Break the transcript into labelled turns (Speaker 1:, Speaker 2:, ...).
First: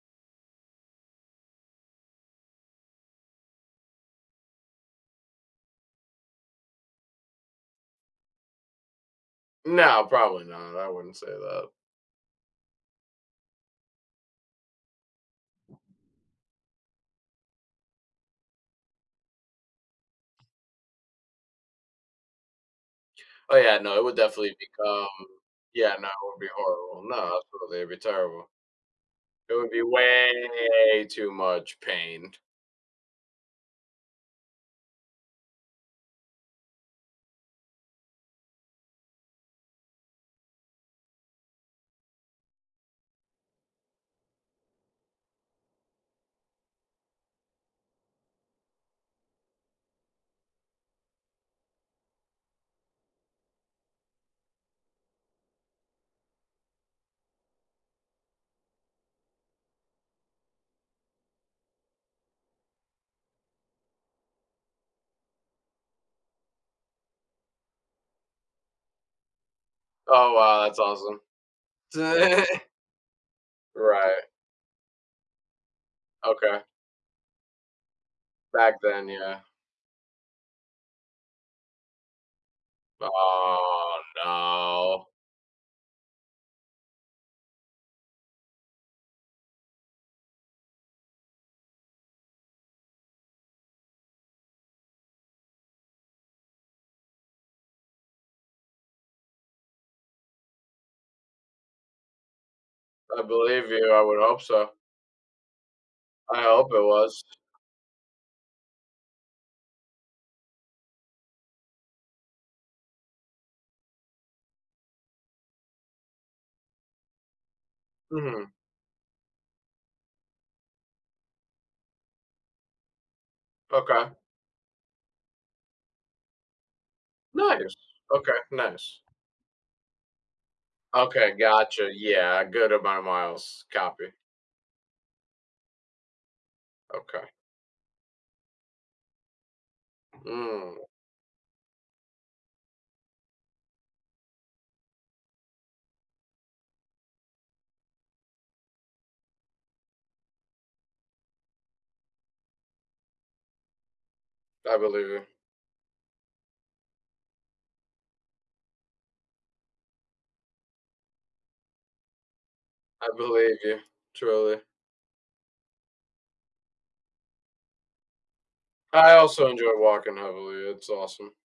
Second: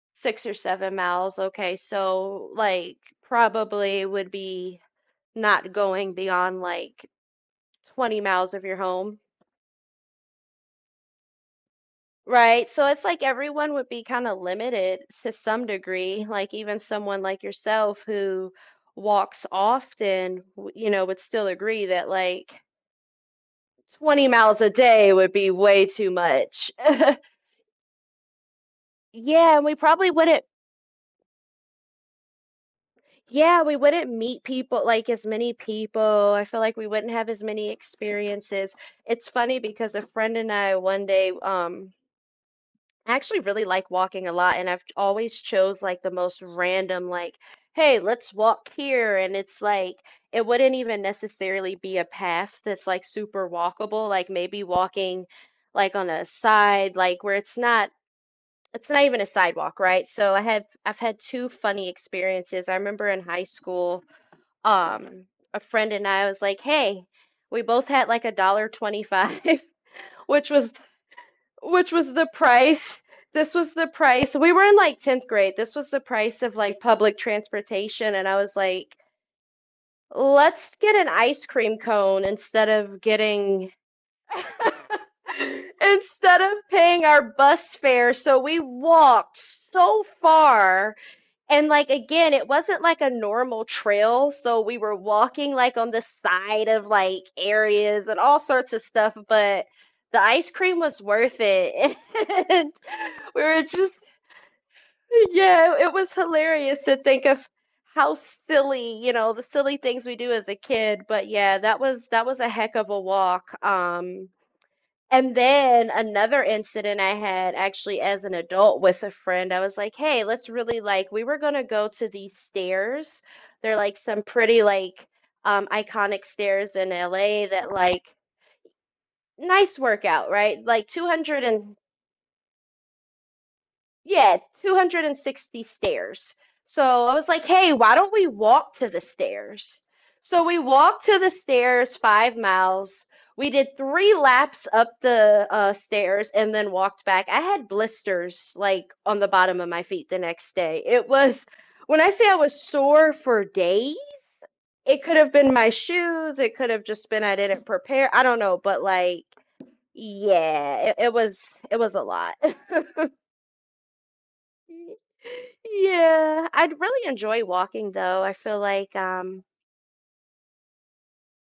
Speaker 1: 6 or 7 miles, okay, so, like, probably would be not going beyond, like, 20 miles of your home?
Speaker 2: No, probably not, I wouldn't say that.
Speaker 1: Right, so it's like everyone would be kinda limited s to some degree, like even someone like yourself who walks often, w you know, would still agree that, like
Speaker 2: Oh, yeah, no, it would
Speaker 1: 20
Speaker 2: definitely
Speaker 1: miles a
Speaker 2: become
Speaker 1: day would be way
Speaker 2: Yeah, no,
Speaker 1: too
Speaker 2: it would be
Speaker 1: much.
Speaker 2: horrible, no, absolutely, it'd be terrible. It
Speaker 1: Yeah,
Speaker 2: would
Speaker 1: we
Speaker 2: be
Speaker 1: probably wouldn't
Speaker 2: way too much pain.
Speaker 1: Yeah, we wouldn't meet people like, as many people, I feel like we wouldn't have as many experiences. It's funny because a friend and I, one day, w um I actually really like walking a lot, and I've ch always chose like the most random, like, "Hey, let's walk here," and it's like, it wouldn't even necessarily be a path that's like super walkable, like, maybe walking, like, on a side like, where it's not it's not even a sidewalk, right? So, I have I've had 2 funny experiences, I remember in high school, um, a friend and I was like, "Hey," we both had like $1.25,
Speaker 2: Oh,
Speaker 1: which
Speaker 2: wow,
Speaker 1: was
Speaker 2: that's awesome.
Speaker 1: which was the price this was the
Speaker 2: Right.
Speaker 1: price we were in, like, 10th grade, this was the price of,
Speaker 2: Okay.
Speaker 1: like, public transportation, and I was
Speaker 2: Back
Speaker 1: like
Speaker 2: then, yeah.
Speaker 1: "Let's get an ice cream cone instead of getting
Speaker 2: Oh, no.
Speaker 1: instead of paying our bus fare," so we walked so far, and, like, again, it wasn't like a normal trail, so we were walking, like, on the side of, like, areas and all sorts of stuff, but the ice cream was worth it, and
Speaker 2: I
Speaker 1: we were
Speaker 2: believe you,
Speaker 1: just
Speaker 2: I would hope so.
Speaker 1: Uh, yeah, i it was
Speaker 2: I hope it
Speaker 1: hilarious to
Speaker 2: was.
Speaker 1: think of how silly you know, the silly things we do as a kid, but yeah, that was that was a heck of a walk, um And then another incident I had, actually as an
Speaker 2: Mhm.
Speaker 1: adult with a friend, I was like, "Hey, let's really, like" we were going to go to these stairs. They're like
Speaker 2: Okay.
Speaker 1: some pretty, like, um, iconic stairs in LA that,
Speaker 2: Nice.
Speaker 1: like
Speaker 2: Okay, nice.
Speaker 1: nice workout, right? Like two
Speaker 2: Okay,
Speaker 1: hundred an
Speaker 2: gotcha, yeah, good amount of miles. Copy.
Speaker 1: Yeah, 260 stairs, so I was
Speaker 2: Okay.
Speaker 1: like, "Hey, why don't we walk to the stairs?" So, we
Speaker 2: Mm.
Speaker 1: walked to the stairs 5 miles, we did 3 laps up the, uh, stairs and then walked back, I had blisters, like, on the bottom of my feet the next day, it was when I say I was sore for days;
Speaker 2: I
Speaker 1: it
Speaker 2: believe
Speaker 1: could
Speaker 2: you.
Speaker 1: have been my shoes; it could have just been I didn't prepare I don't know, but, like Yeah, it it was it was a lot.
Speaker 2: I believe you, truly.
Speaker 1: Yeah, I'd really enjoy walking though, I feel like,
Speaker 2: I
Speaker 1: um
Speaker 2: also enjoy walking heavily, it's awesome.